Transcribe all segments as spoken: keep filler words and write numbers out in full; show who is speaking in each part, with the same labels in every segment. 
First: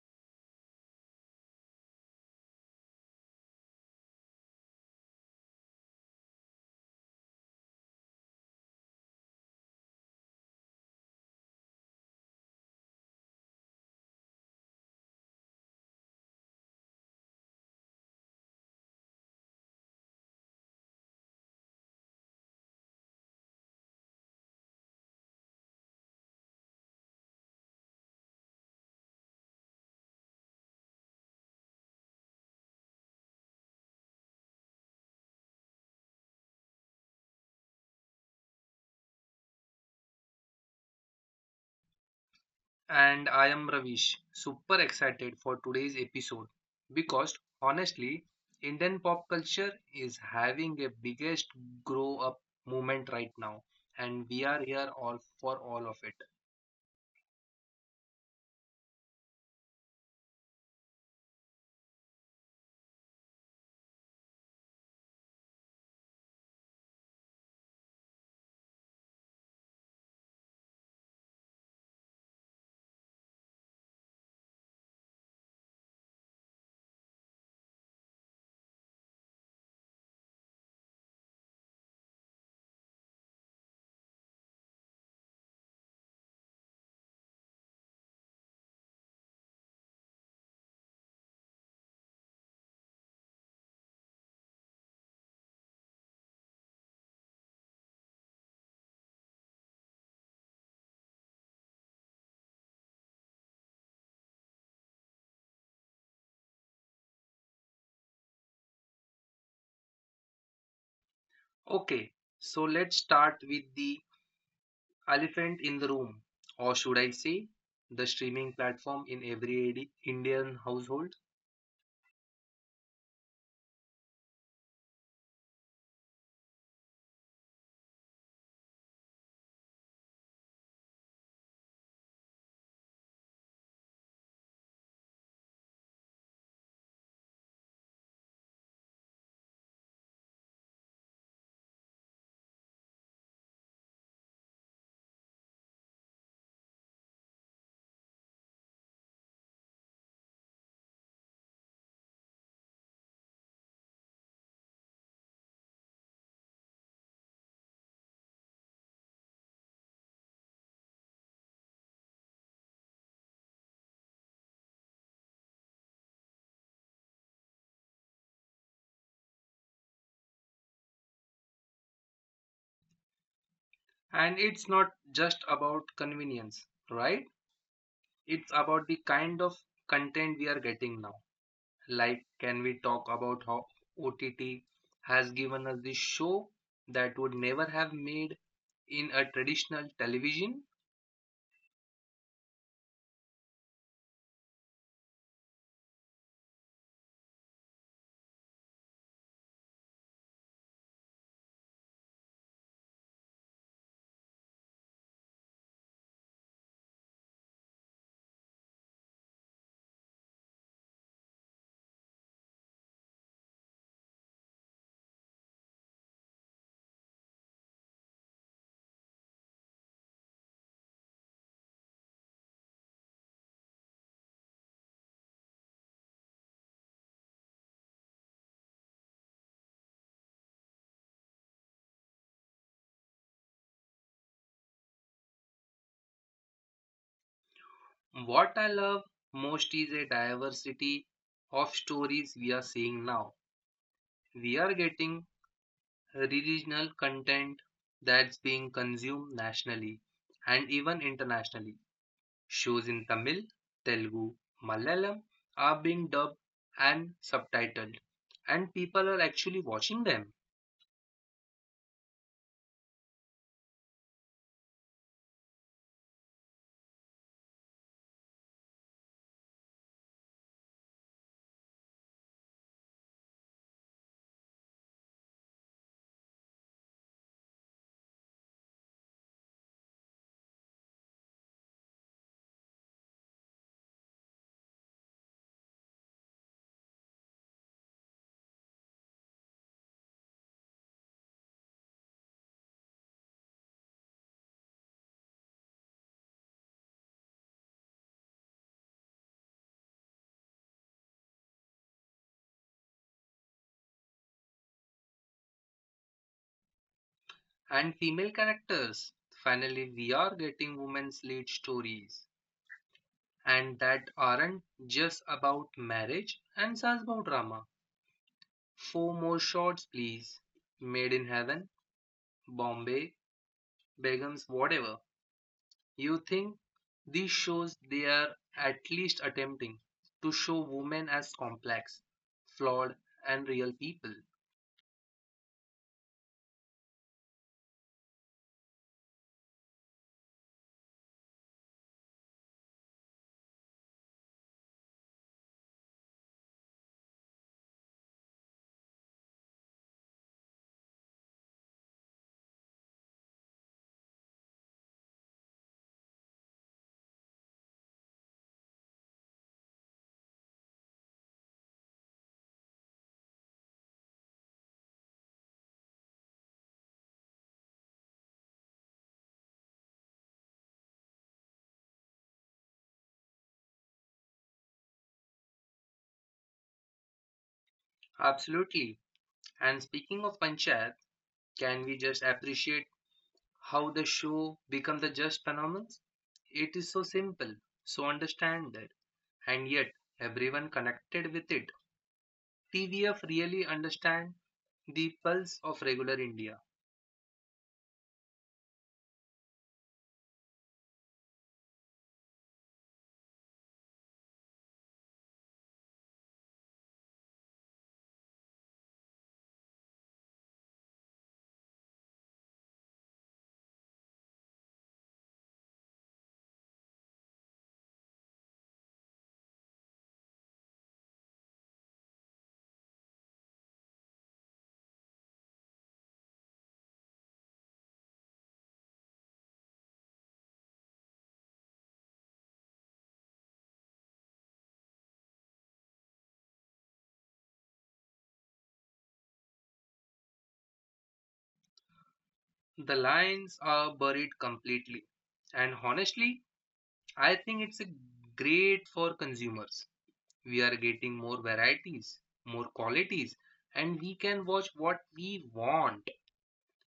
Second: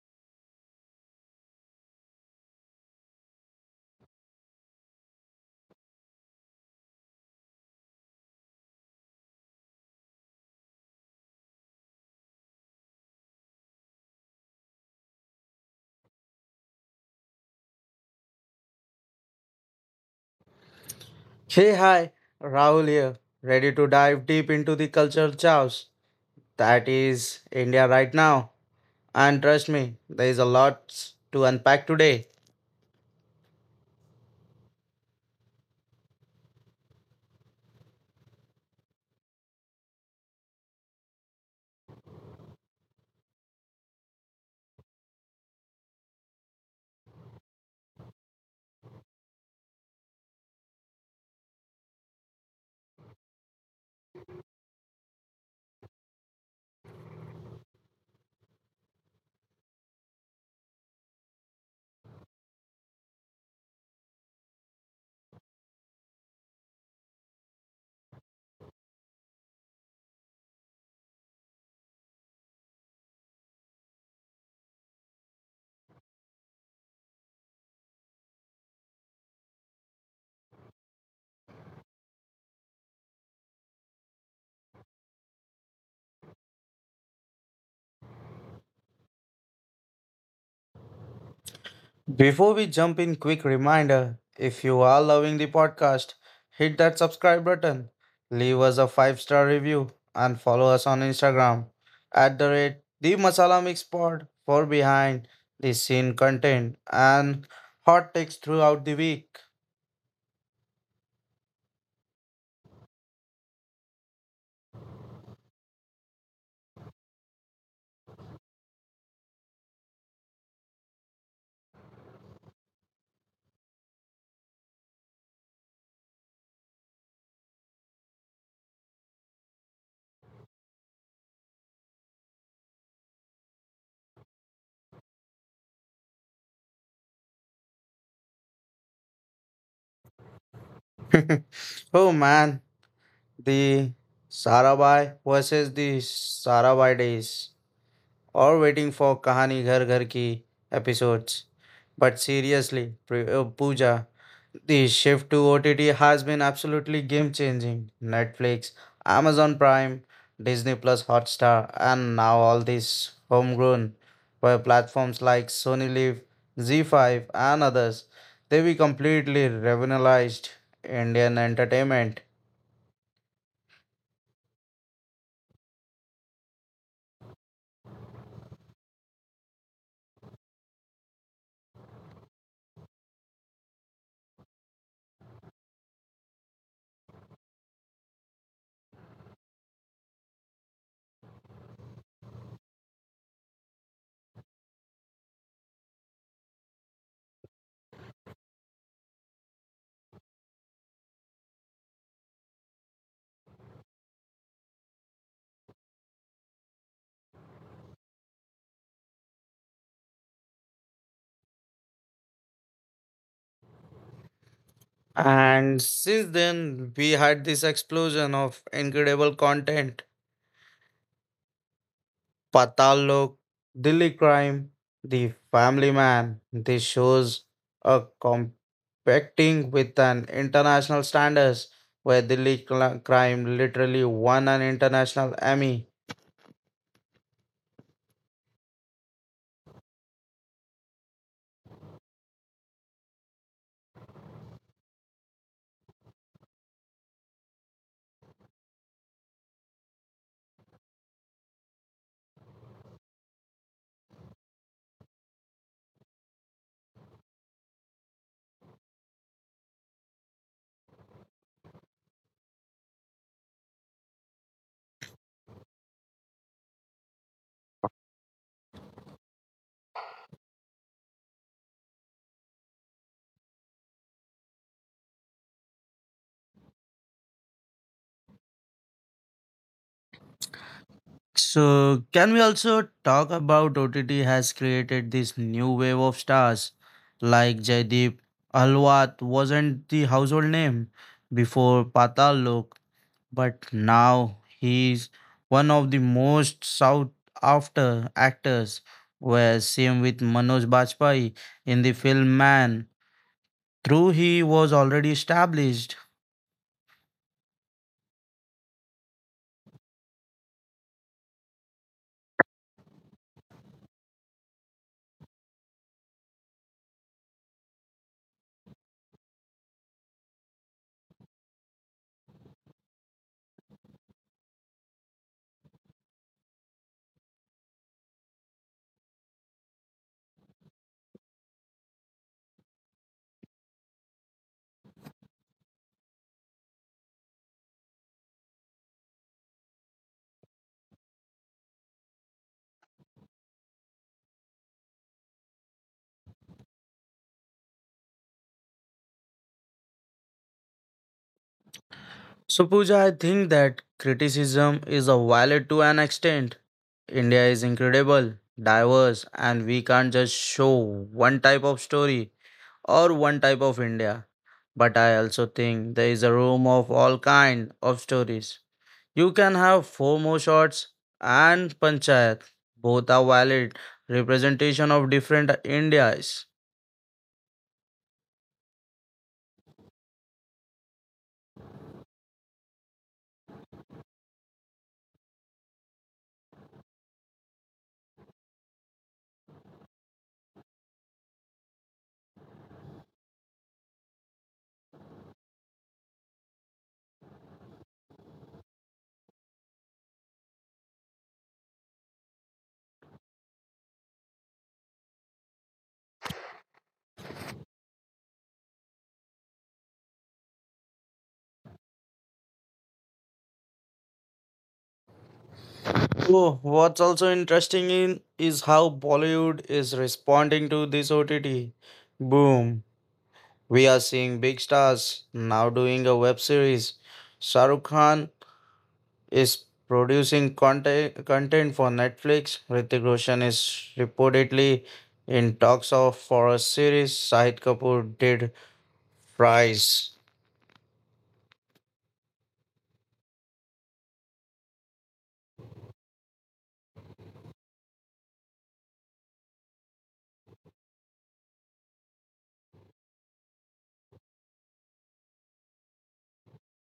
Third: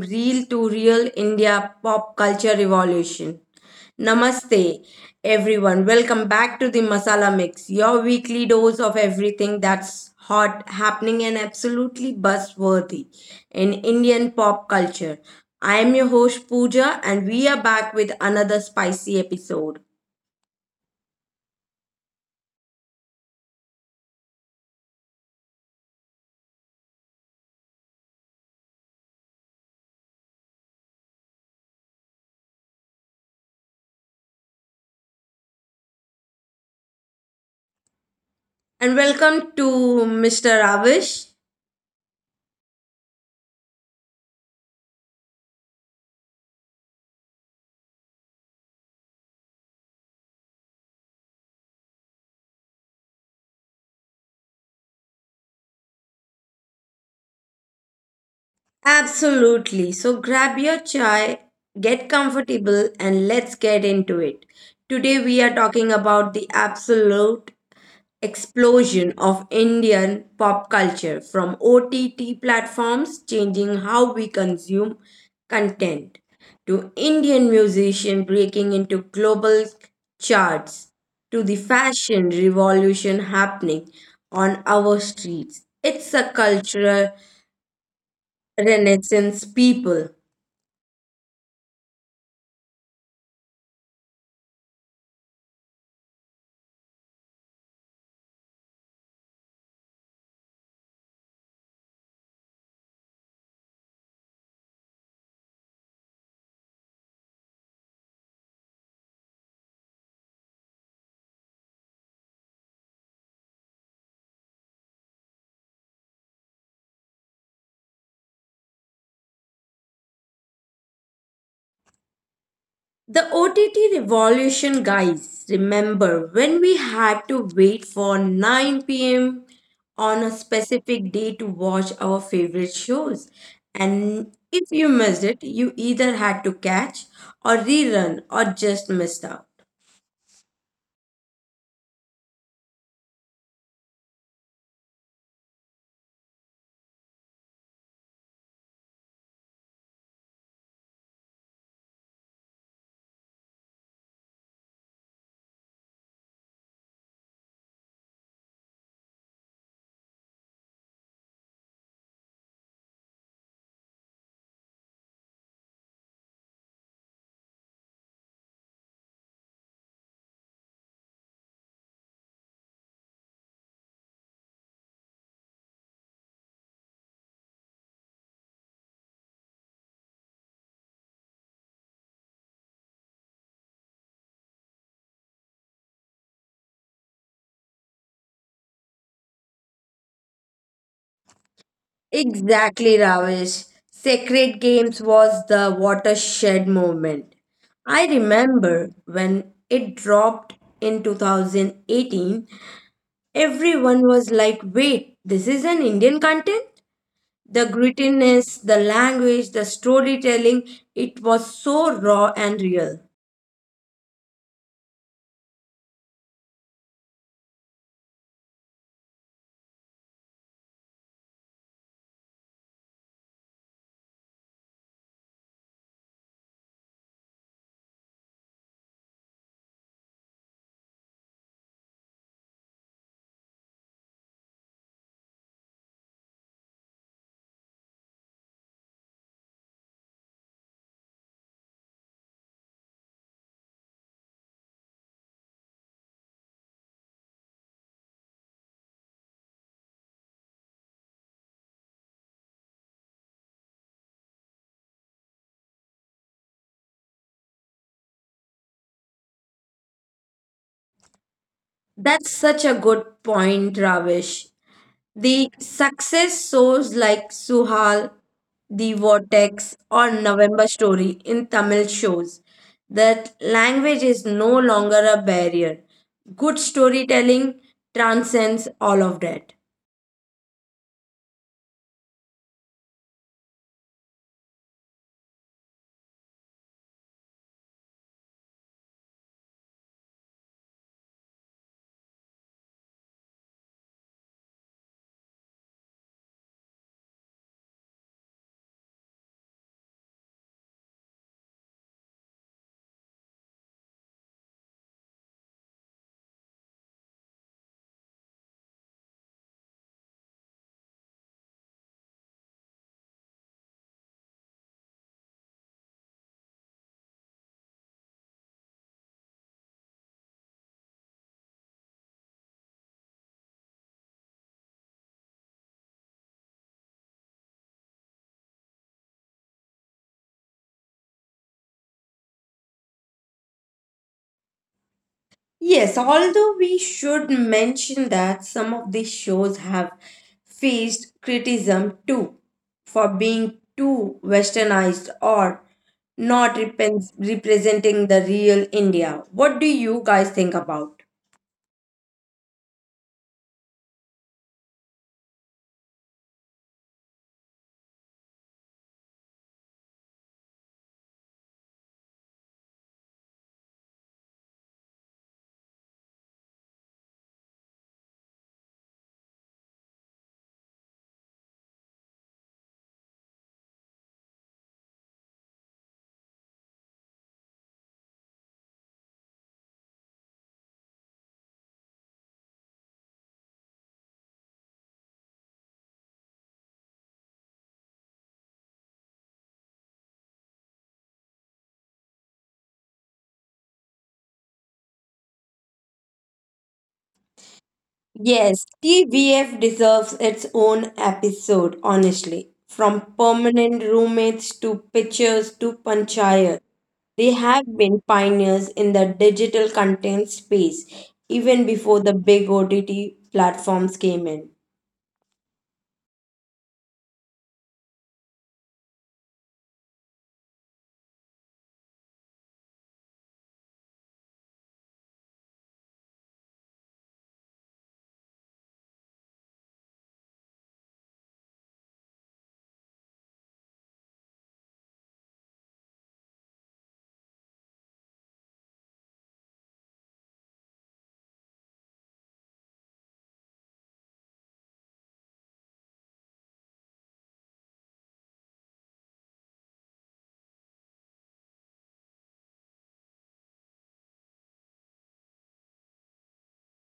Speaker 1: Real to Real India Pop Culture Revolution. Namaste, everyone. Welcome back to the Masala Mix, your weekly dose of everything that's hot, happening, and absolutely buzzworthy in Indian pop culture. I am your host, Pooja, and we are back with another spicy episode.
Speaker 2: Hey, hi, Rahul here, ready to dive deep into the cultural chaos that is India right now. And trust me, there is a lot to unpack today.
Speaker 1: And welcome to mister Ravish.
Speaker 3: And I am Ravish, super excited for today's episode because honestly, Indian pop culture is having a biggest grow up moment right now, and we are here all for all of it.
Speaker 1: Absolutely. So grab your chai, get comfortable, and let's get into it. Today we are talking about the absolute explosion of Indian pop culture, from O T T platforms changing how we consume content, to Indian musician breaking into global charts, to the fashion revolution happening on our streets. It's a cultural renaissance people.
Speaker 2: Before we jump in, quick reminder if you are loving the podcast, hit that subscribe button, leave us a five star review, and follow us on Instagram at the rate the Masala Mix Pod for behind the scene content and hot takes throughout the week.
Speaker 3: Okay, so let's start with the elephant in the room, or should I say, the streaming platform in every Indi- Indian household.
Speaker 1: The O T T revolution, guys. Remember when we had to wait for nine p m on a specific day to watch our favorite shows? And if you missed it, you either had to catch or rerun or just missed out.
Speaker 2: Oh man, the Sarabhai versus the Sarabhai days or waiting for Kahani Ghar Ghar Ki episodes. But seriously, Pri- uh, Pooja, the shift to O T T has been absolutely game changing. Netflix, Amazon Prime, Disney Plus Hotstar, and now all these homegrown by platforms like Sony Live, Z five, and others. They will completely revolutionized Indian entertainment.
Speaker 3: And it's not just about convenience, right? It's about the kind of content we are getting now. Like, can we talk about how O T T has given us this show that would never have made in a traditional television?
Speaker 1: Exactly, Ravish. Sacred Games was the watershed moment. I remember when it dropped in two thousand eighteen. Everyone was like, wait, this is an Indian content? The grittiness, the language, the storytelling, it was so raw and real.
Speaker 2: And since then, we had this explosion of incredible content: Patal Lok, Dilly Crime, The Family Man. These shows are competing with an international standards where Dilly Cl- Crime literally won an international Emmy.
Speaker 3: What I love most is a diversity of stories we are seeing now. We are getting regional content that's being consumed nationally and even internationally. Shows in Tamil, Telugu, Malayalam are being dubbed and subtitled, and people are actually watching them.
Speaker 1: That's such a good point, Ravish. The success shows like Suhal, The Vortex, or November Story in Tamil shows that language is no longer a barrier. Good storytelling transcends all of that.
Speaker 2: So, can we also talk about O T T has created this new wave of stars like Jaideep Alwat wasn't the household name before Patal Lok, but now he's one of the most sought after actors. Where same with Manoj Bajpayee in the film Man. Through he was already established.
Speaker 3: And female characters. Finally, we are getting women's lead stories, and that aren't just about marriage and Sasbo drama. Four more shots, please. Made in Heaven, Bombay, Begums, whatever. You think these shows they are at least attempting to show women as complex, flawed, and real people.
Speaker 1: Yes, although we should mention that some of these shows have faced criticism too for being too westernized or not repen- representing the real India. What do you guys think about?
Speaker 2: So, Pooja, I think that criticism is a valid to an extent. India is incredible, diverse, and we can't just show one type of story or one type of India. But I also think there is a room of all kind of stories. You can have four more shots and panchayat. Both are valid representation of different Indias.
Speaker 3: Absolutely. And speaking of Panchayat, can we just appreciate how the show becomes the just phenomenon. It is so simple, so understandable, and yet everyone connected with it. T V F really understand the pulse of regular India.
Speaker 1: Yes, T V F deserves its own episode, honestly. From permanent roommates to pictures to panchayat, they have been pioneers in the digital content space even before the big O T T platforms came in.
Speaker 2: Oh, what's also interesting in is how Bollywood is responding to this O T T boom. We are seeing big stars now doing a web series. Shah Rukh Khan is producing content content for Netflix. Hrithik Roshan is reportedly in talks of for a series. Shahid Kapoor did Price.
Speaker 3: The lines are buried completely. And honestly, I think it's great for consumers. We are getting more varieties, more qualities, and we can watch what we want,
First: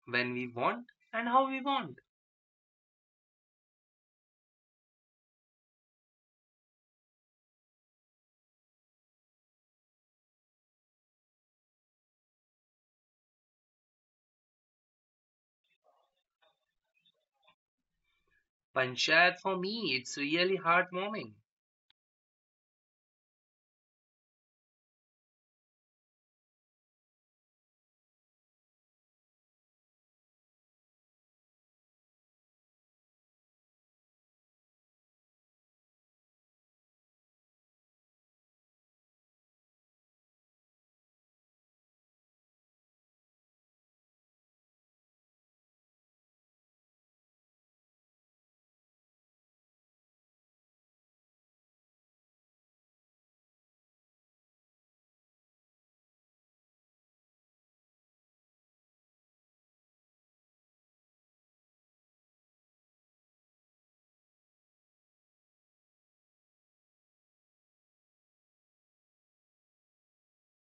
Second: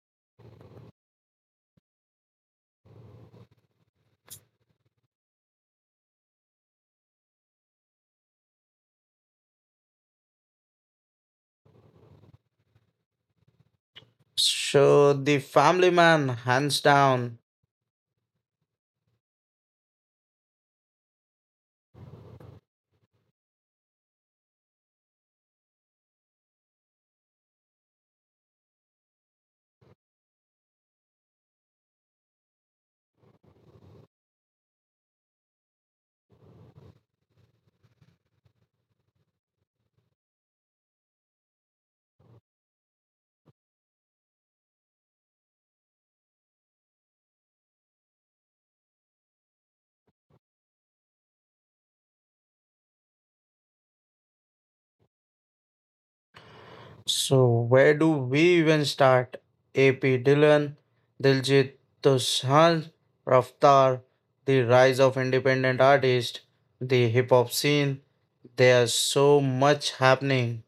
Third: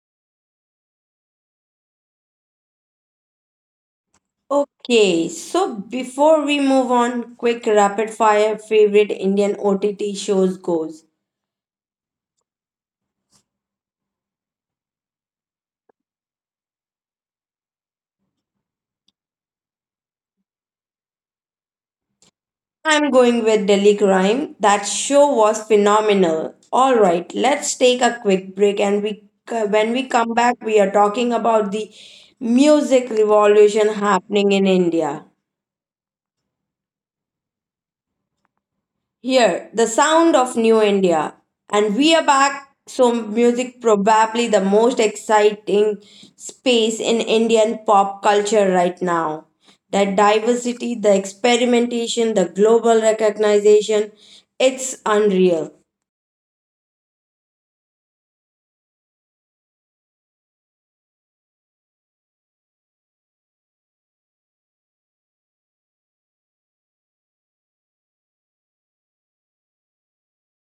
Speaker 3: when we want, and how we want.
Speaker 1: Okay, so before we move on, quick rapid fire favorite Indian O T T shows goes.
Speaker 2: So the Family Man, hands down.
Speaker 3: Panchayat for me, it's really heartwarming.
Speaker 1: I'm going with Delhi Crime. That show was phenomenal. All right, let's take a quick break, and we when we come back we are talking about the music revolution happening in India. Here, the sound of new India. And we are back, so music probably the most exciting space in Indian pop culture right now. That diversity, the experimentation, the global recognition, it's unreal.
Speaker 2: So, where do we even start? A P Dillon, Diljit Dosanjh, Raftar, the rise of independent artists, the hip hop scene. There's so much happening.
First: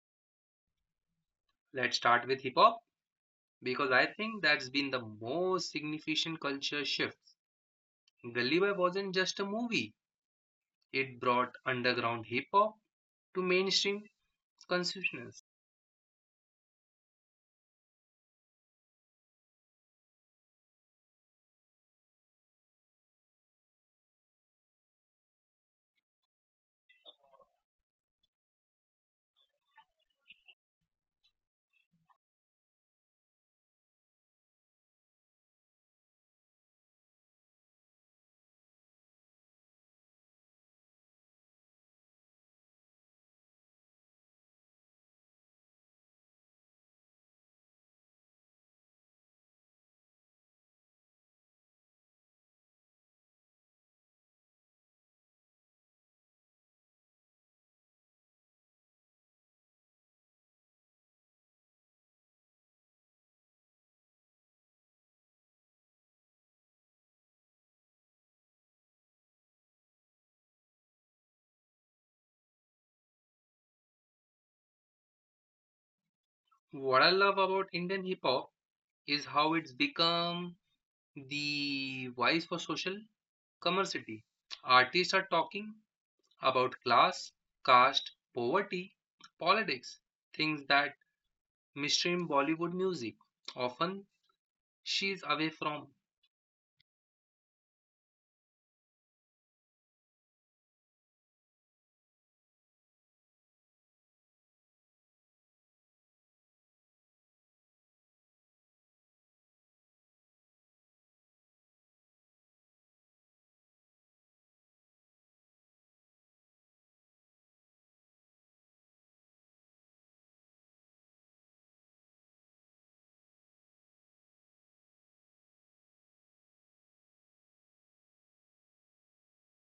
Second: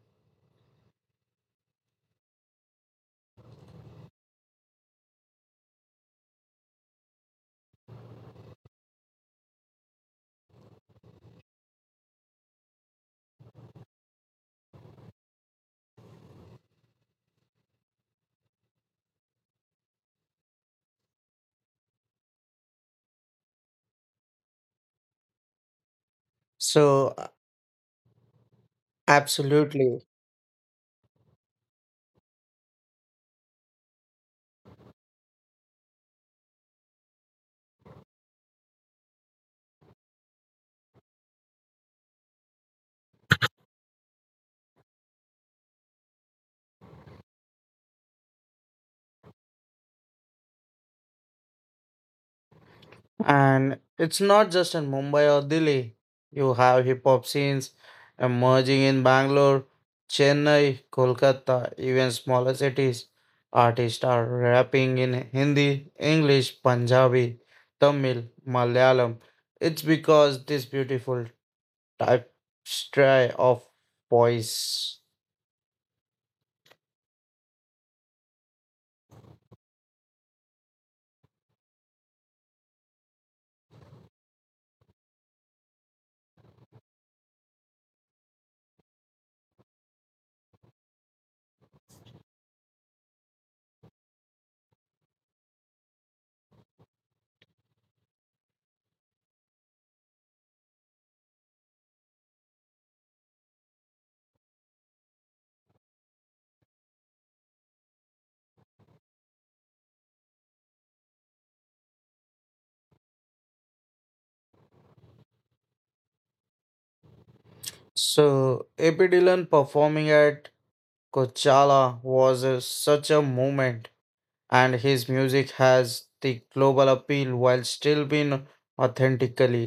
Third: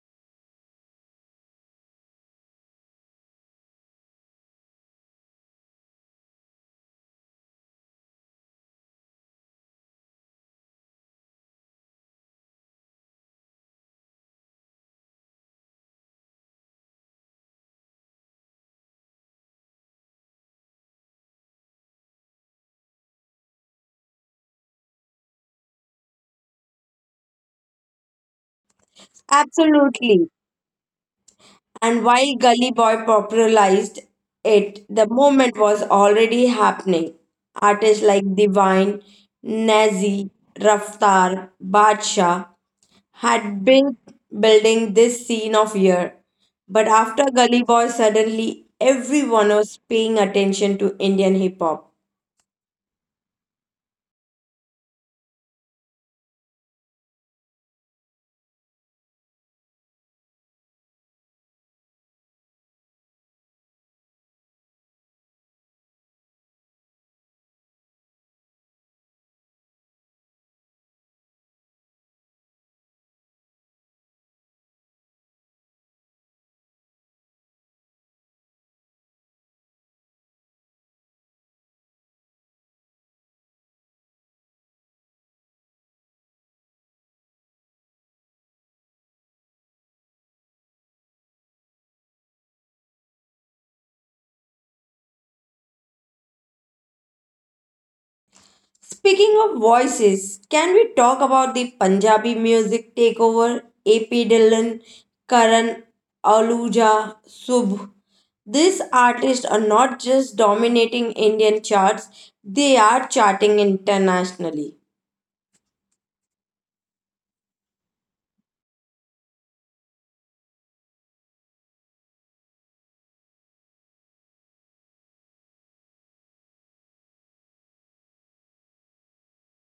Speaker 3: Let's start with hip hop because I think that's been the most significant culture shift. Gully Boy wasn't just a movie, it brought underground hip hop to mainstream consciousness.
Speaker 2: So, absolutely.
Speaker 1: Absolutely. And while Gully Boy popularized it, the movement was already happening. Artists like Divine, Nazi, Raftar, Badshah had been building this scene of year. But after Gully Boy, suddenly everyone was paying attention to Indian hip hop.
Speaker 2: And it's not just in Mumbai or Delhi. You have hip hop scenes emerging in Bangalore, Chennai, Kolkata, even smaller cities. Artists are rapping in Hindi, English, Punjabi, Tamil, Malayalam. It's because this beautiful type stray of voice.
Speaker 3: What I love about Indian hip hop is how it's become the voice for social commerciality. Artists are talking about class, caste, poverty, politics, things that mainstream Bollywood music often she's away from.
Speaker 1: Speaking of voices, can we talk about the Punjabi music takeover? A P Dillon, Karan Aluja, Subh. These artists are not just dominating Indian charts, they are charting internationally.
Speaker 2: So, A P Dillon performing at Coachella was a- such a moment. And his music has the global appeal while still being authentically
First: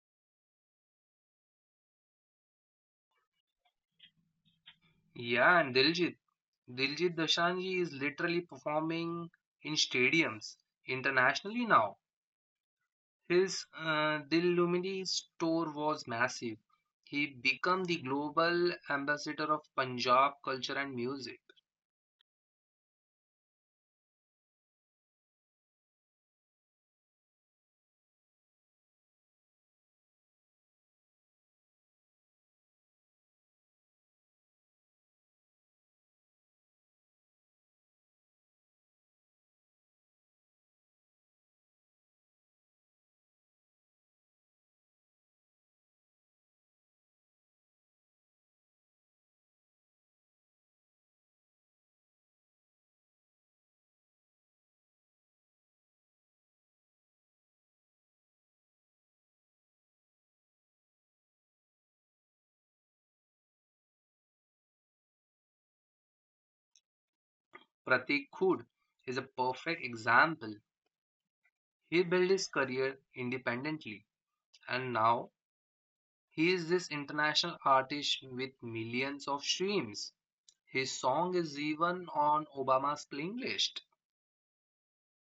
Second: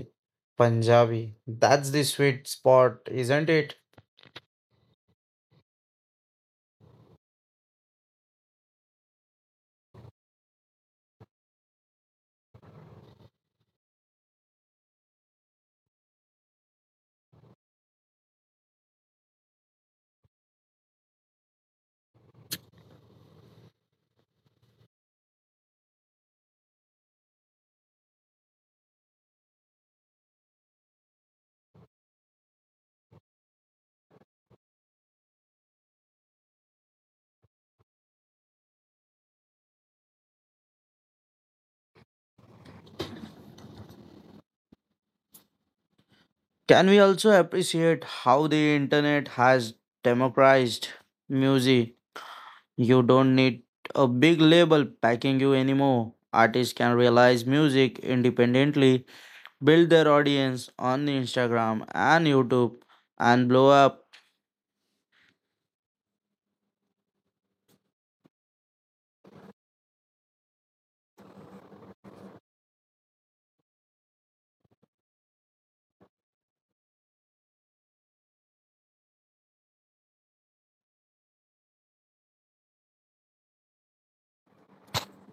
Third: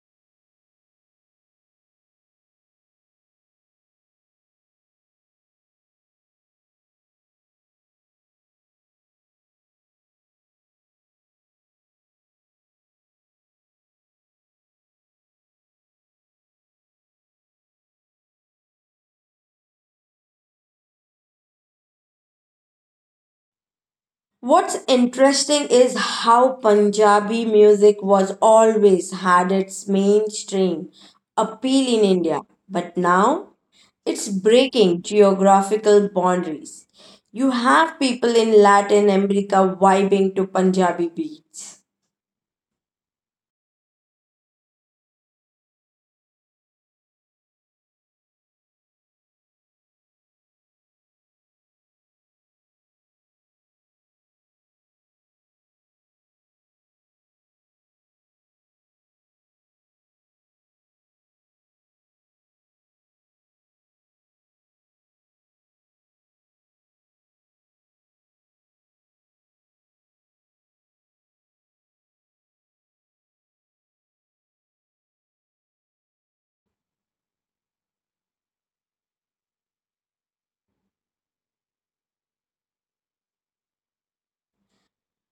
Speaker 2: Punjabi. That's the sweet spot, isn't it?
Speaker 3: Yeah, and Diljit. Diljit Dosanjh is literally performing in stadiums internationally now. His uh, Dil Lumini's tour was massive. He became the global ambassador of Punjab culture and music.
Speaker 1: What's interesting is how Punjabi music was always had its mainstream appeal in India, but now it's breaking geographical boundaries. You have people in Latin America vibing to Punjabi beats.
Speaker 2: Can we also appreciate how the internet has democratized music? You don't need a big label backing you anymore. Artists can realize music independently, build their audience on Instagram and YouTube, and blow up.
Speaker 3: Pratik Khud is a perfect example. He built his career independently, and now he is this international artist with millions of streams. His song is even on Obama's playing list.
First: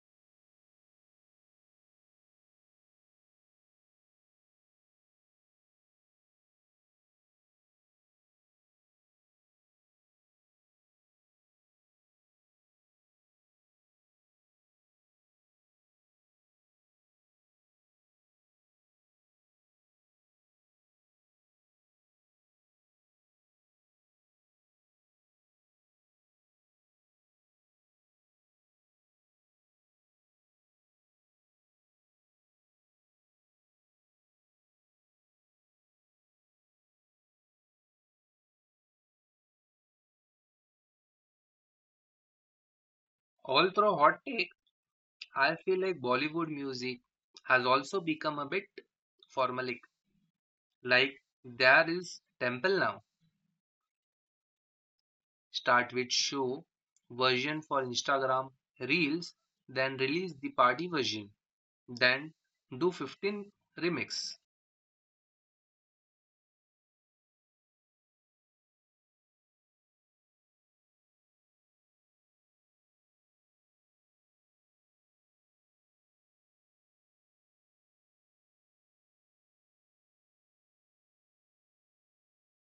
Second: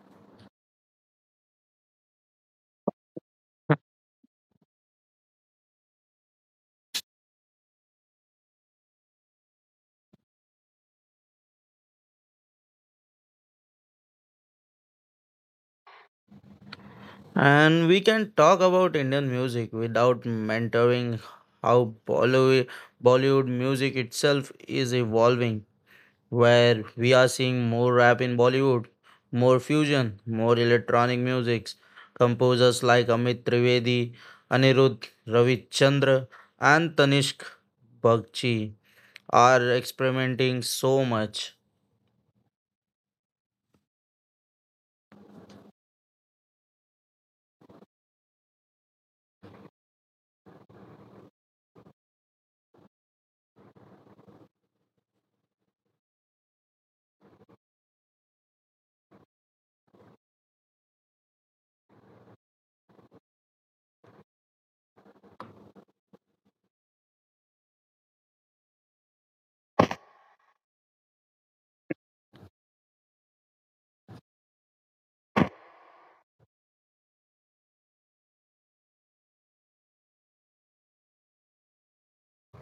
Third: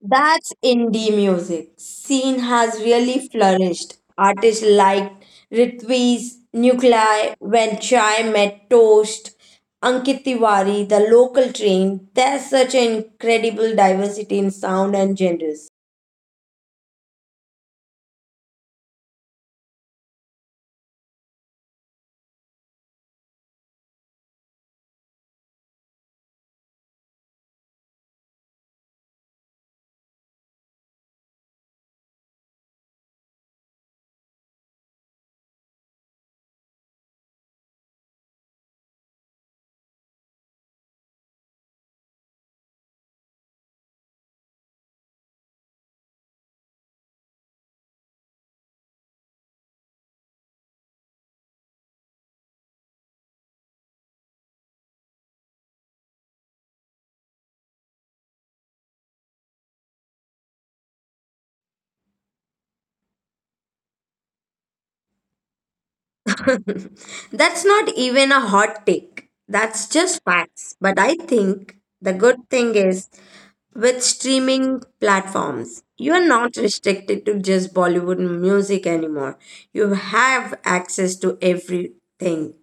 Speaker 1: That's indie music. Scene has really flourished. Artists like Ritviz, Nuclei, When Chai Met Toast, Ankit Tiwari, The Local Train. There's such an incredible diversity in sound and genres.
Speaker 2: And we can talk about Indian music without mentoring how Bollywood, Bollywood music itself is evolving, where we are seeing more rap in Bollywood, more fusion, more electronic musics. Composers like Amit Trivedi, Anirudh Ravichandra, and Tanishq Bagchi are experimenting so much.
Speaker 3: Although hot take, I feel like Bollywood music has also become a bit formalic. Like there is temple now. Start with show version for Instagram reels, then release the party version, then do fifteen remix.
Speaker 1: That's not even a hot take. That's just facts. But I think the good thing is, with streaming platforms, you are not restricted to just Bollywood music anymore. You have access to everything.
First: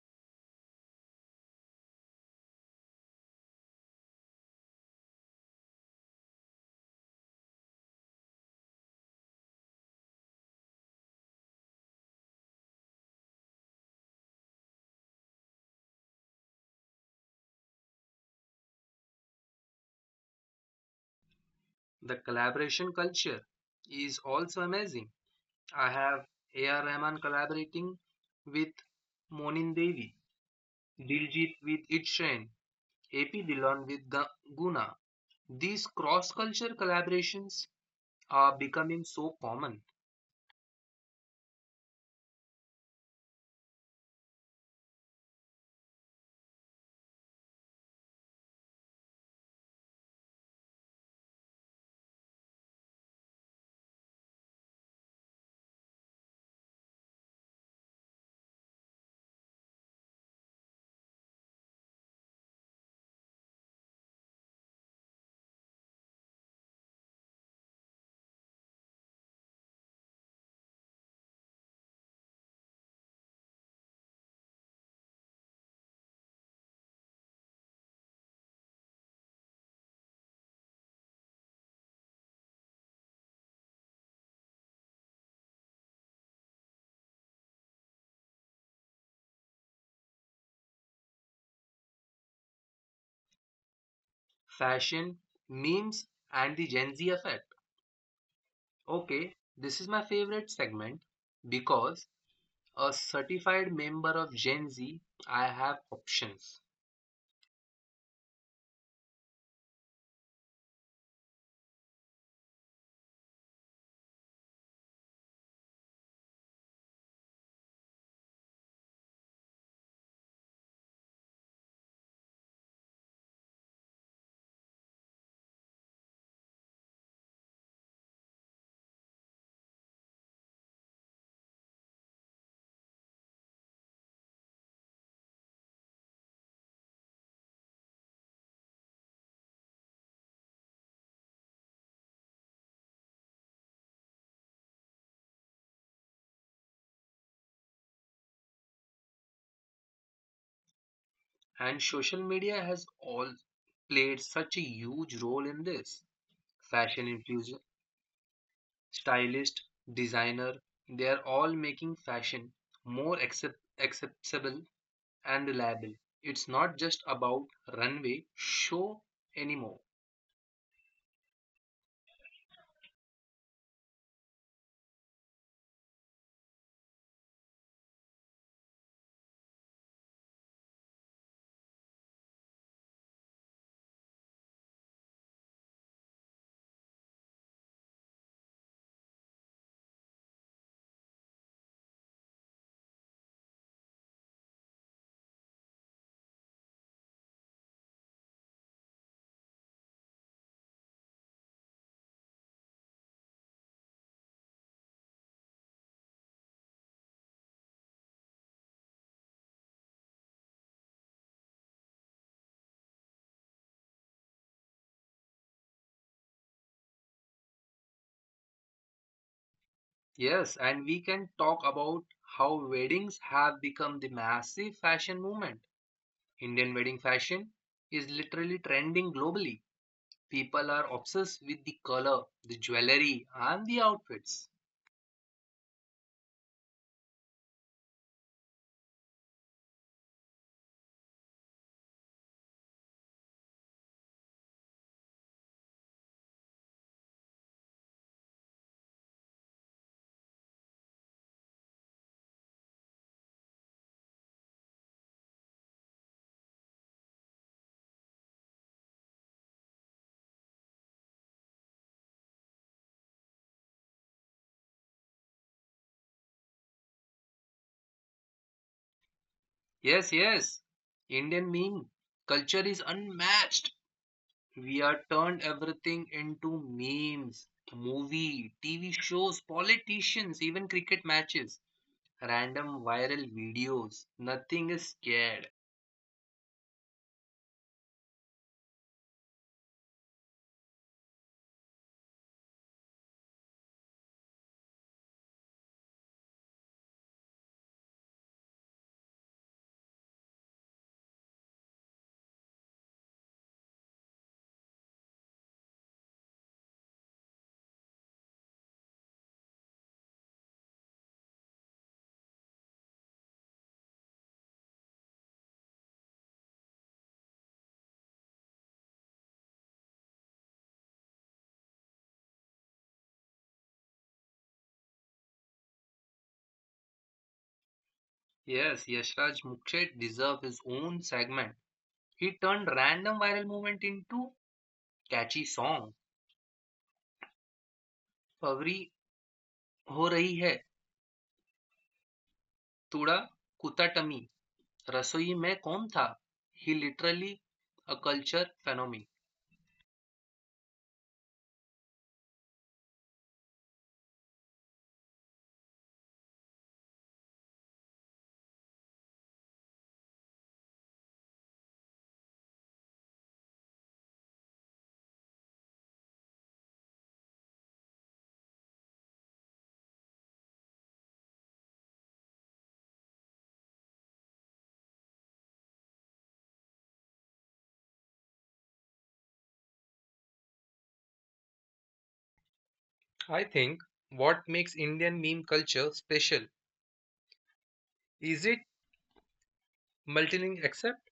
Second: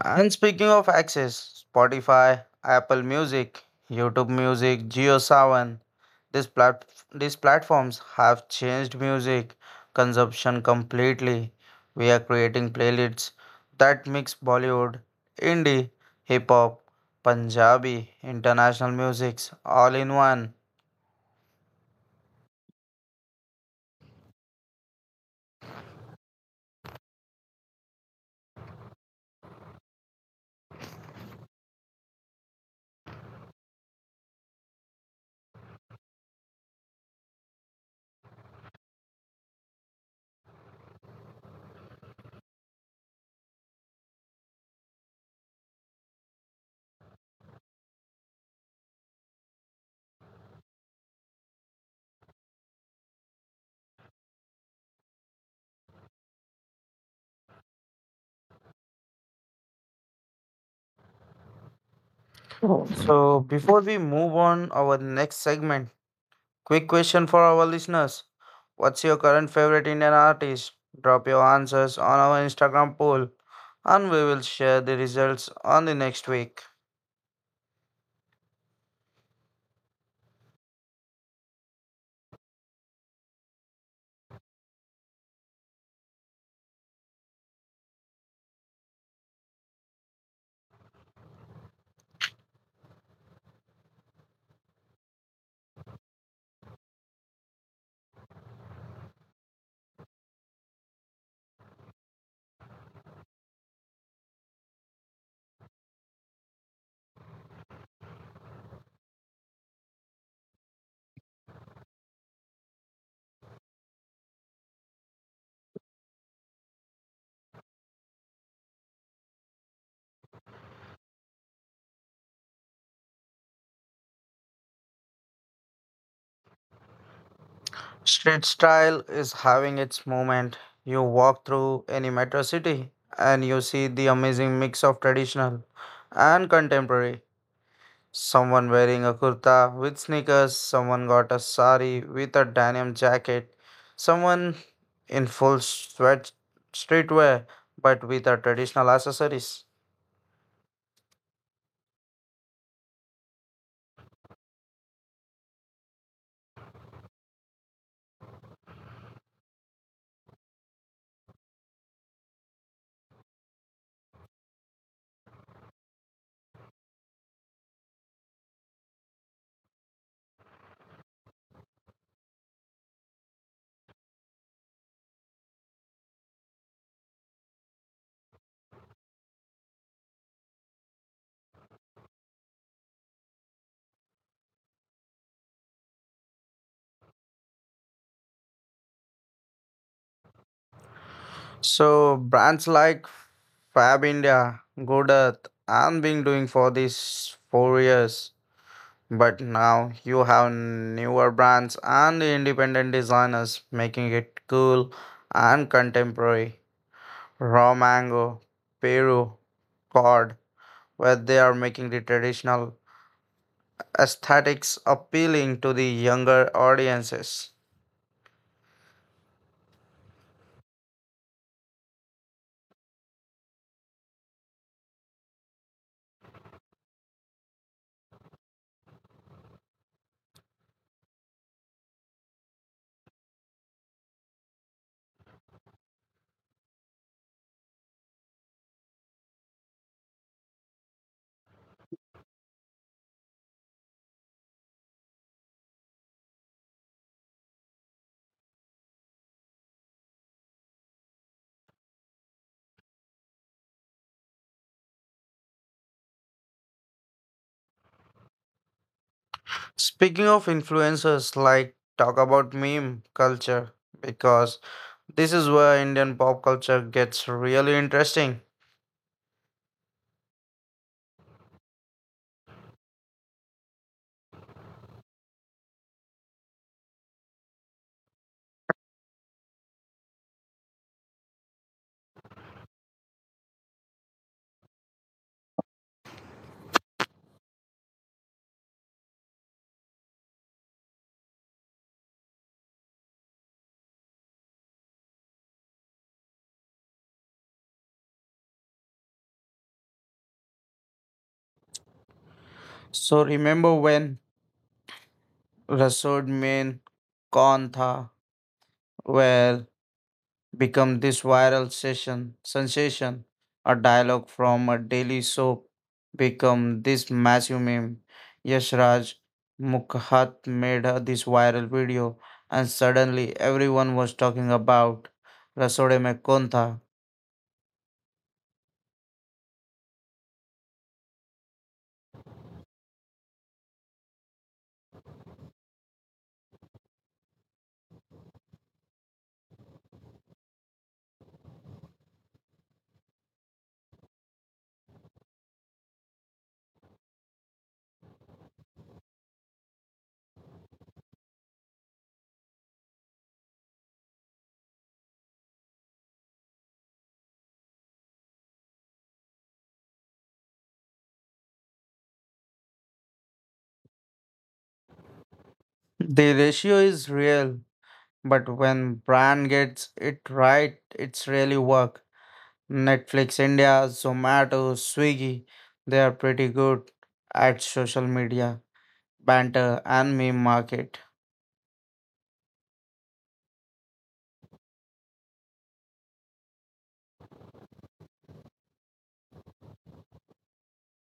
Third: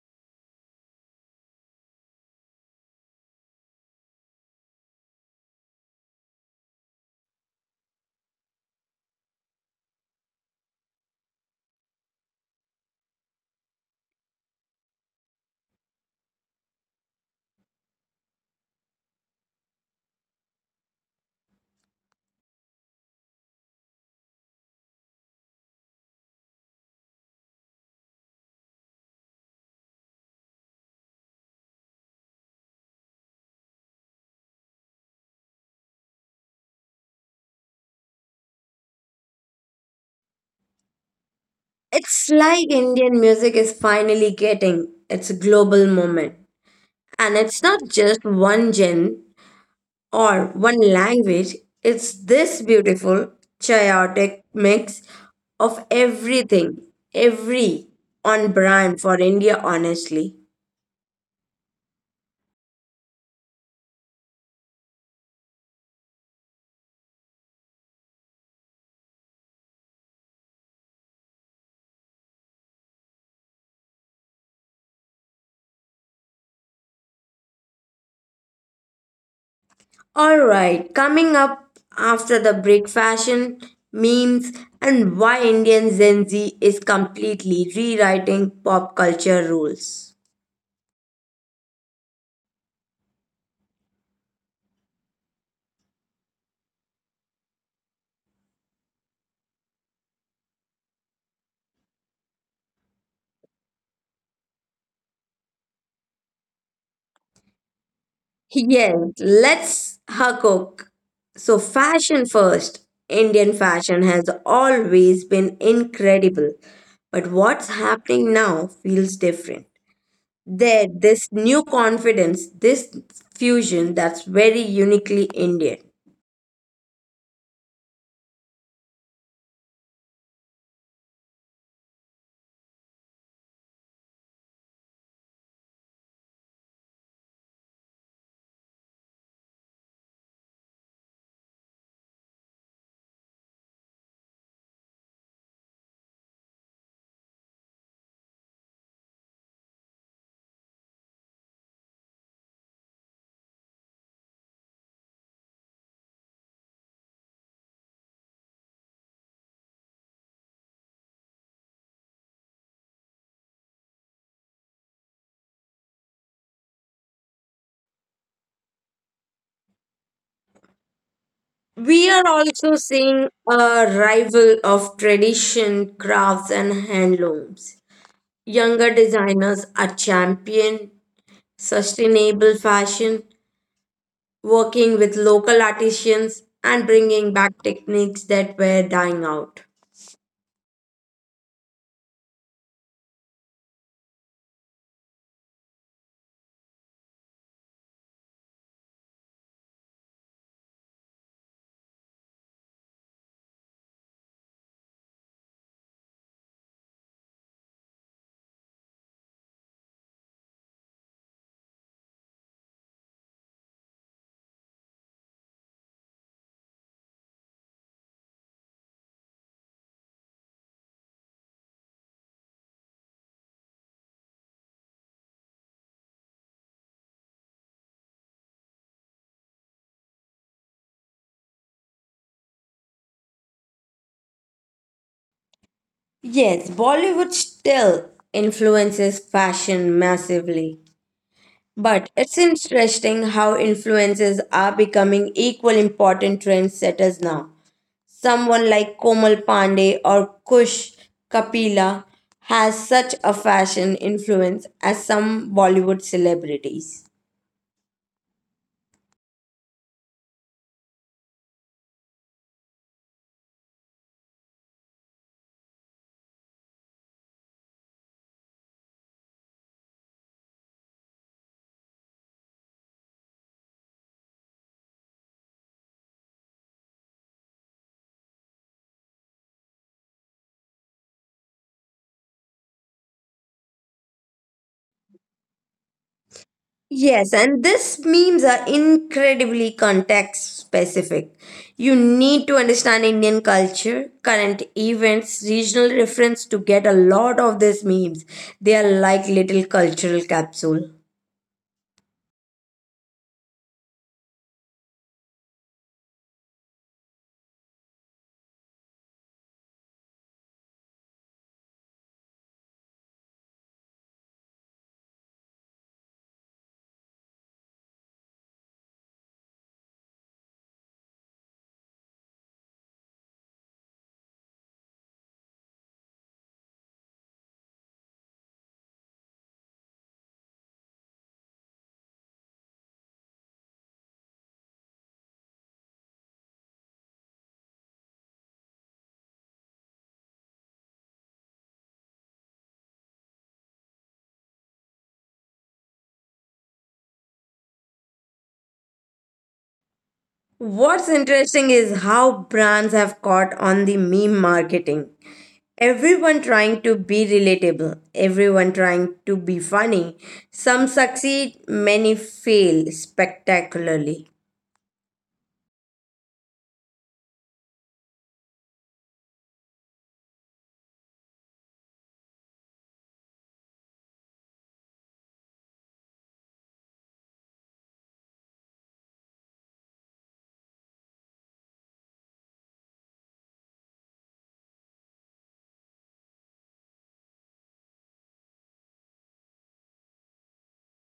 Speaker 2: And speaking of access, Spotify, Apple Music, YouTube Music, JioSaavn, these plat- these platforms have changed music consumption completely. We are creating playlists that mix Bollywood, indie, hip hop, Punjabi, international musics all in one.
Speaker 3: The collaboration culture is also amazing. I have A R. Rahman collaborating with Monin Devi, Diljit with It Train, A P Dillon with Ga- Guna. These cross-culture collaborations are becoming so common.
Speaker 1: It's like Indian music is finally getting its global moment. And it's not just one genre or one language, it's this beautiful, chaotic mix of everything, every on brand for India, honestly.
Speaker 2: So before we move on our next segment, quick question for our listeners. What's your current favorite Indian artist? Drop your answers on our Instagram poll and we will share the results on the next week.
Speaker 1: All right, coming up after the break: fashion, memes, and why Indian Gen Z is completely rewriting pop culture rules.
Speaker 3: Fashion, memes, and the Gen Z effect. Okay, this is my favorite segment because a certified member of Gen Z, I have options.
Speaker 1: Yes, let's hook. So, fashion first. Indian fashion has always been incredible, but what's happening now feels different. There, this new confidence, this fusion that's very uniquely Indian.
Speaker 2: Street style is having its moment. You walk through any metro city and you see the amazing mix of traditional and contemporary. Someone wearing a kurta with sneakers, someone got a sari with a denim jacket, someone in full sweat streetwear but with a traditional accessories.
Speaker 3: And social media has all played such a huge role in this. Fashion influencer, stylist, designer, they are all making fashion more accept- accessible and reliable. It's not just about runway show anymore.
Speaker 1: We are also seeing a rival of tradition crafts and handlooms. Younger designers are champion sustainable fashion, working with local artisans and bringing back techniques that were dying out.
Speaker 2: So brands like Fab India, Good Earth, and been doing for these four years. But now you have newer brands and independent designers making it cool and contemporary. Raw mango, Peru, Cord, where they are making the traditional aesthetics appealing to the younger audiences.
Speaker 3: Yes, and we can talk about how weddings have become the massive fashion movement. Indian wedding fashion is literally trending globally. People are obsessed with the color, the jewelry, and the outfits.
Speaker 1: Yes, Bollywood still influences fashion massively. But it's interesting how influences are becoming equal important trendsetters now. Someone like Komal Pandey or Kush Kapila has such a fashion influence as some Bollywood celebrities.
Speaker 2: Speaking of influencers, like talk about meme culture because this is where Indian pop culture gets really interesting.
Speaker 3: Yes, yes, Indian meme culture is unmatched. We are turned everything into memes, movie, T V shows, politicians, even cricket matches. Random viral videos. Nothing is scared.
Speaker 1: Yes, and these memes are incredibly context specific. You need to understand Indian culture, current events, regional reference to get a lot of these memes. They are like little cultural capsule.
Speaker 2: So remember when Rasood mein Kaun Tha where become this viral session sensation, a dialogue from a daily soap become this massive meme. Yash Raj Mukhat made uh, this viral video and suddenly everyone was talking about Rasood mein Kaun Tha.
Speaker 3: Yes, Yashraj Mukherjee deserves his own segment. He turned random viral movement into catchy song. पवरी हो रही hai, tuda kutatami. Rasoi में कौन tha. He literally a culture phenomenon.
Speaker 1: What's interesting is how brands have caught on the meme marketing. Everyone trying to be relatable, everyone trying to be funny. Some succeed, many fail spectacularly.
Speaker 2: The ratio is real. But when brand gets it right, it's really work. Netflix India, Zomato, Swiggy, they are pretty good at social media, banter and meme market.
Speaker 3: I think what makes Indian meme culture special is it multilingual except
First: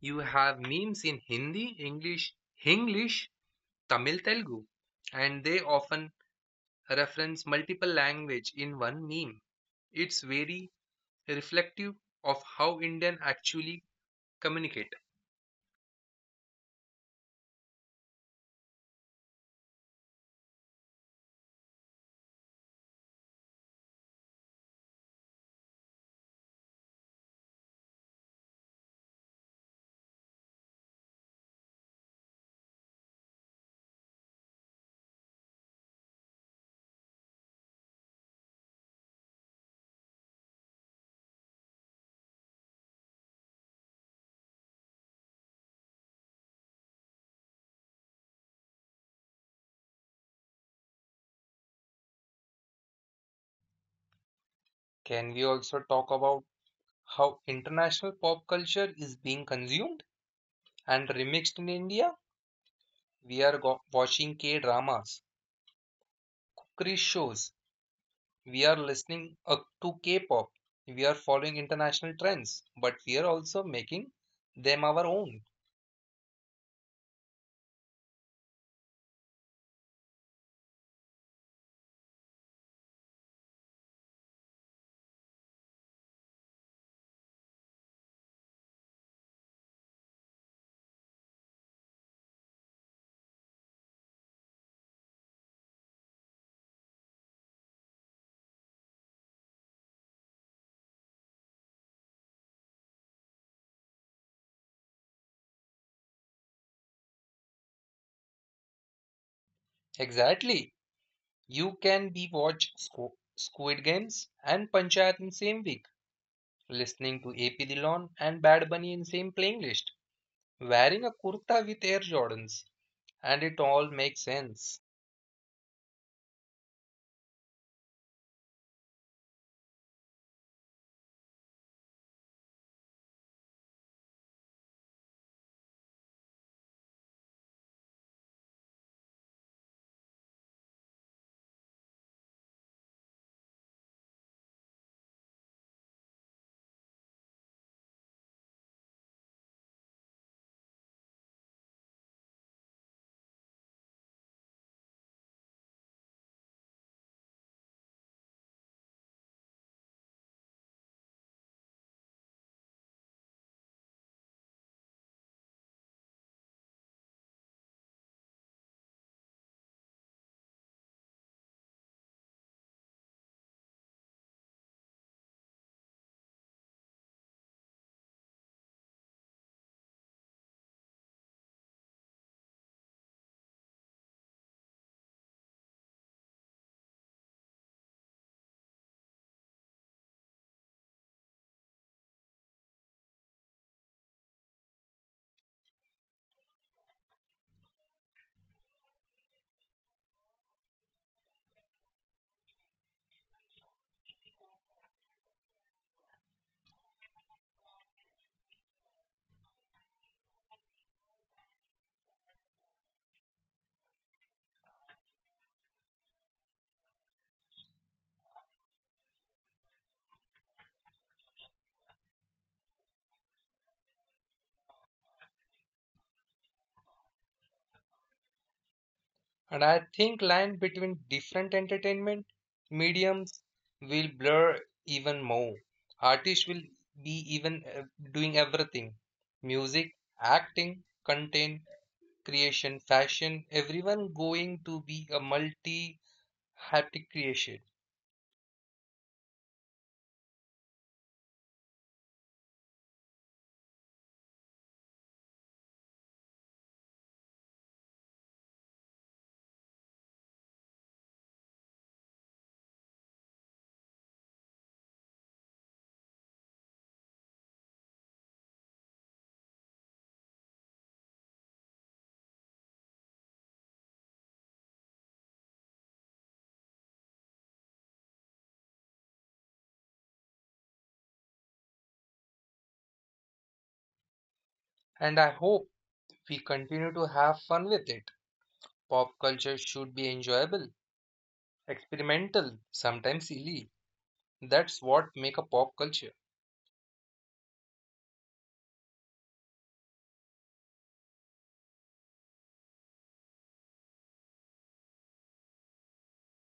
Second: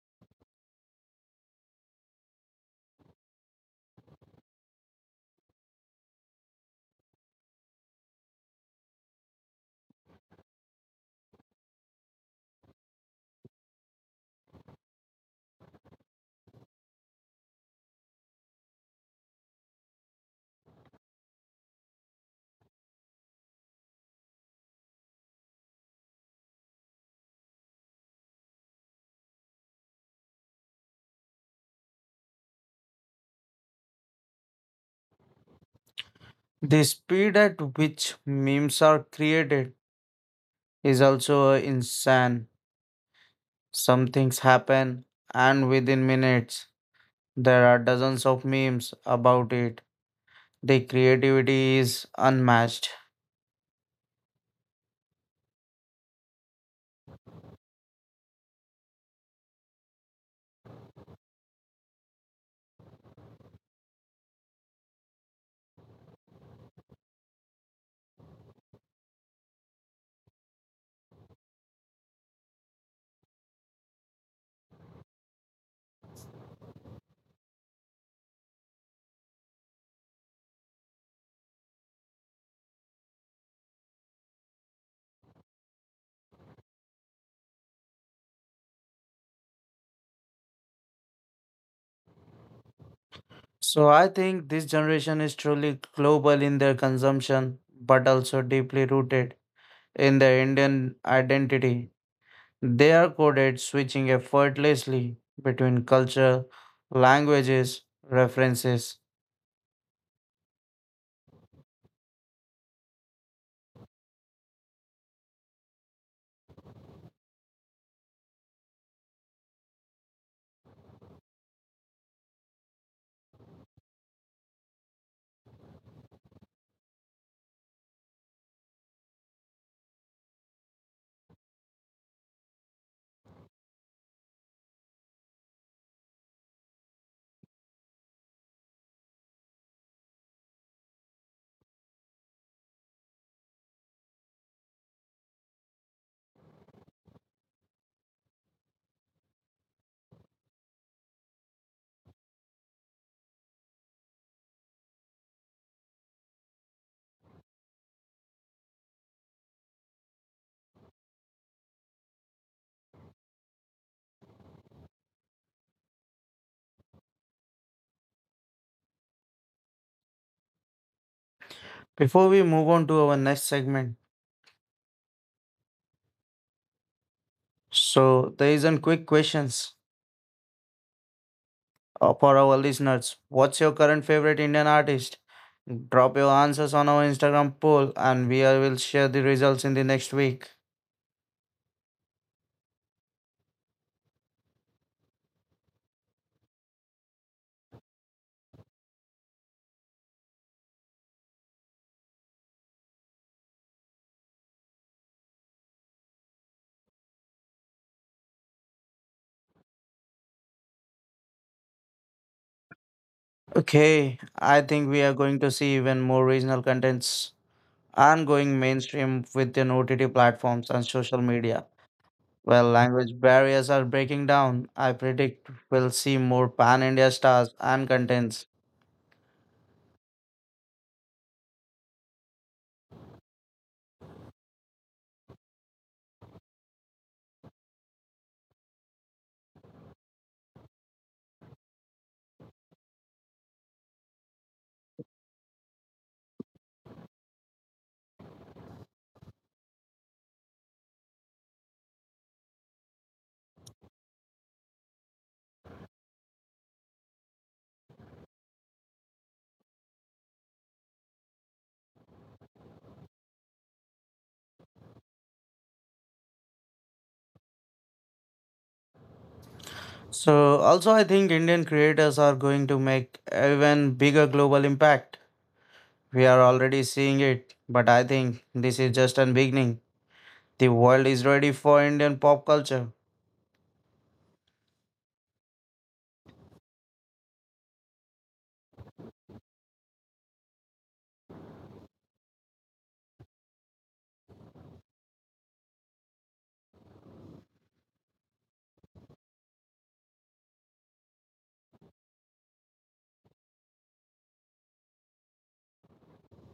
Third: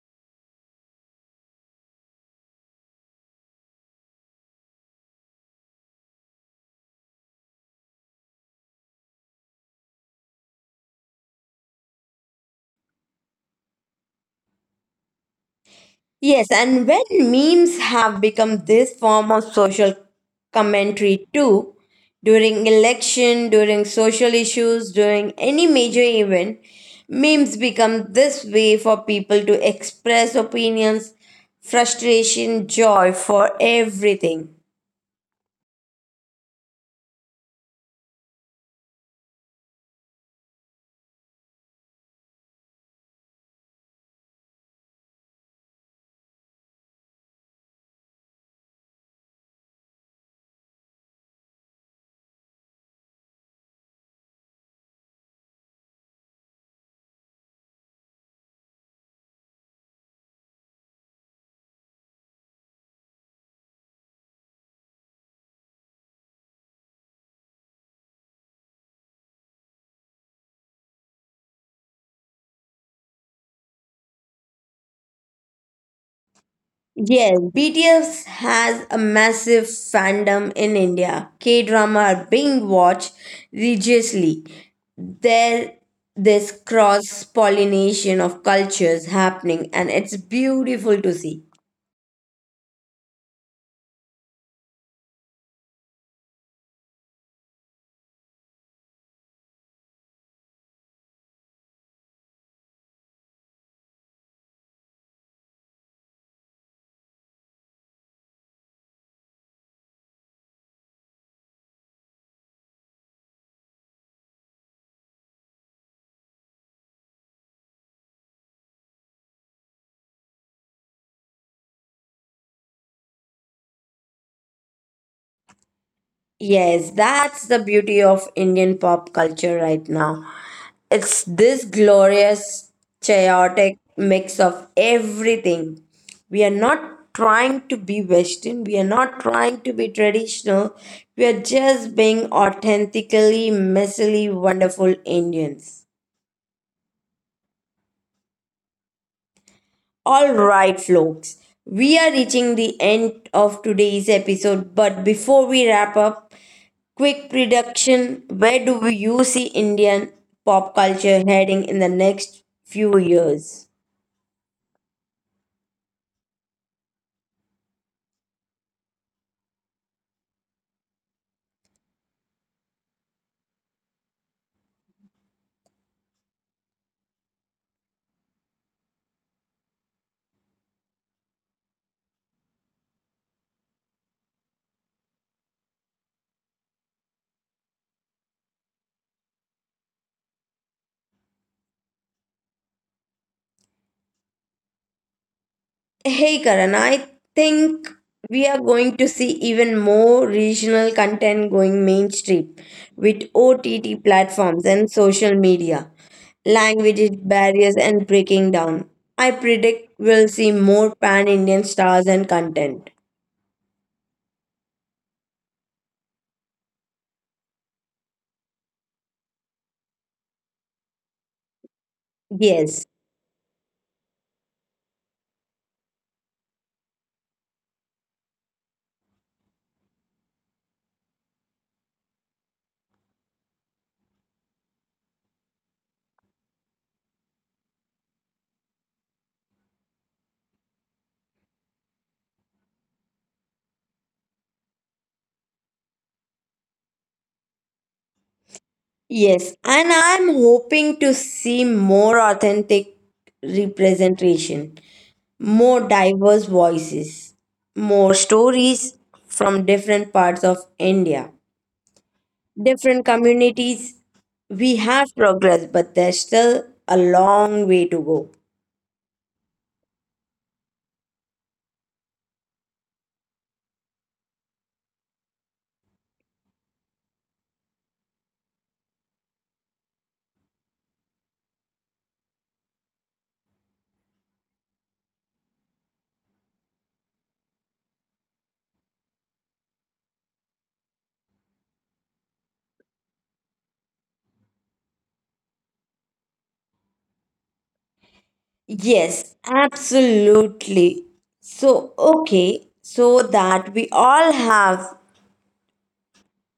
Speaker 3: you have memes in Hindi, English, Hinglish, Tamil, Telugu, and they often reference multiple language in one meme. It's very reflective of how Indian actually communicate.
Speaker 1: Yes, and when memes have become this form of social commentary too, during election, during social issues, during any major event, memes become this way for people to express opinions, frustration, joy for everything.
Speaker 2: The speed at which memes are created is also insane. Some things happen and within minutes there are dozens of memes about it. The creativity is unmatched.
Speaker 3: Can we also talk about how international pop culture is being consumed and remixed in India? We are go- watching K dramas, cookery shows, we are listening uh, to K pop, we are following international trends, but we are also making them our own.
Speaker 1: Yes, B T S has a massive fandom in India. K drama are being watched religiously. There this cross pollination of cultures happening and it's beautiful to see.
Speaker 2: So I think this generation is truly global in their consumption, but also deeply rooted in their Indian identity. They are coded switching effortlessly between culture, languages, references.
Speaker 3: Exactly. You can be watch Squ- Squid Games and Panchayat in same week, listening to A P Dillon and Bad Bunny in same playlist, wearing a kurta with Air Jordans, and it all makes sense.
Speaker 1: Yes, that's the beauty of Indian pop culture right now. It's this glorious, chaotic mix of everything. We are not trying to be Western, we are not trying to be traditional, we are just being authentically, messily wonderful Indians. All right, folks, we are reaching the end of today's episode, but before we wrap up, quick prediction: where do you see Indian pop culture heading in the next few years?
Speaker 2: Before we move on to our next segment, so there is a quick questions uh, for our listeners. What's your current favorite Indian artist? Drop your answers on our Instagram poll, and we are- will share the results in the next week.
Speaker 1: Hey Karan, I think we are going to see even more regional content going mainstream with O T T platforms and social media, language barriers and breaking down. I predict we'll see more pan Indian stars and content.
Speaker 2: Okay, I think we are going to see even more regional contents and going mainstream within O T T platforms and social media. Well,
Speaker 1: Yes,
Speaker 2: language barriers are breaking down. I predict we'll see more pan India stars and contents.
Speaker 3: And I think line between different entertainment mediums will blur even more. Artists will be even uh, doing everything. Music, acting, content, creation, fashion, everyone going to be a multi-haptic creation.
Speaker 1: yes, and I'm hoping to see more authentic representation, more diverse voices, more stories from different parts of India, different communities. We have progressed, but there's still a long way to go.
Speaker 2: So, also, I think Indian creators are going to make even bigger global impact. We are already seeing it, but I think this is just a beginning. The world is ready for Indian pop culture.
Speaker 3: And I hope we continue to have fun with it. Pop culture should be enjoyable, experimental, sometimes silly. That's what make a pop culture.
Speaker 1: Yes, absolutely. So, okay, so that we all have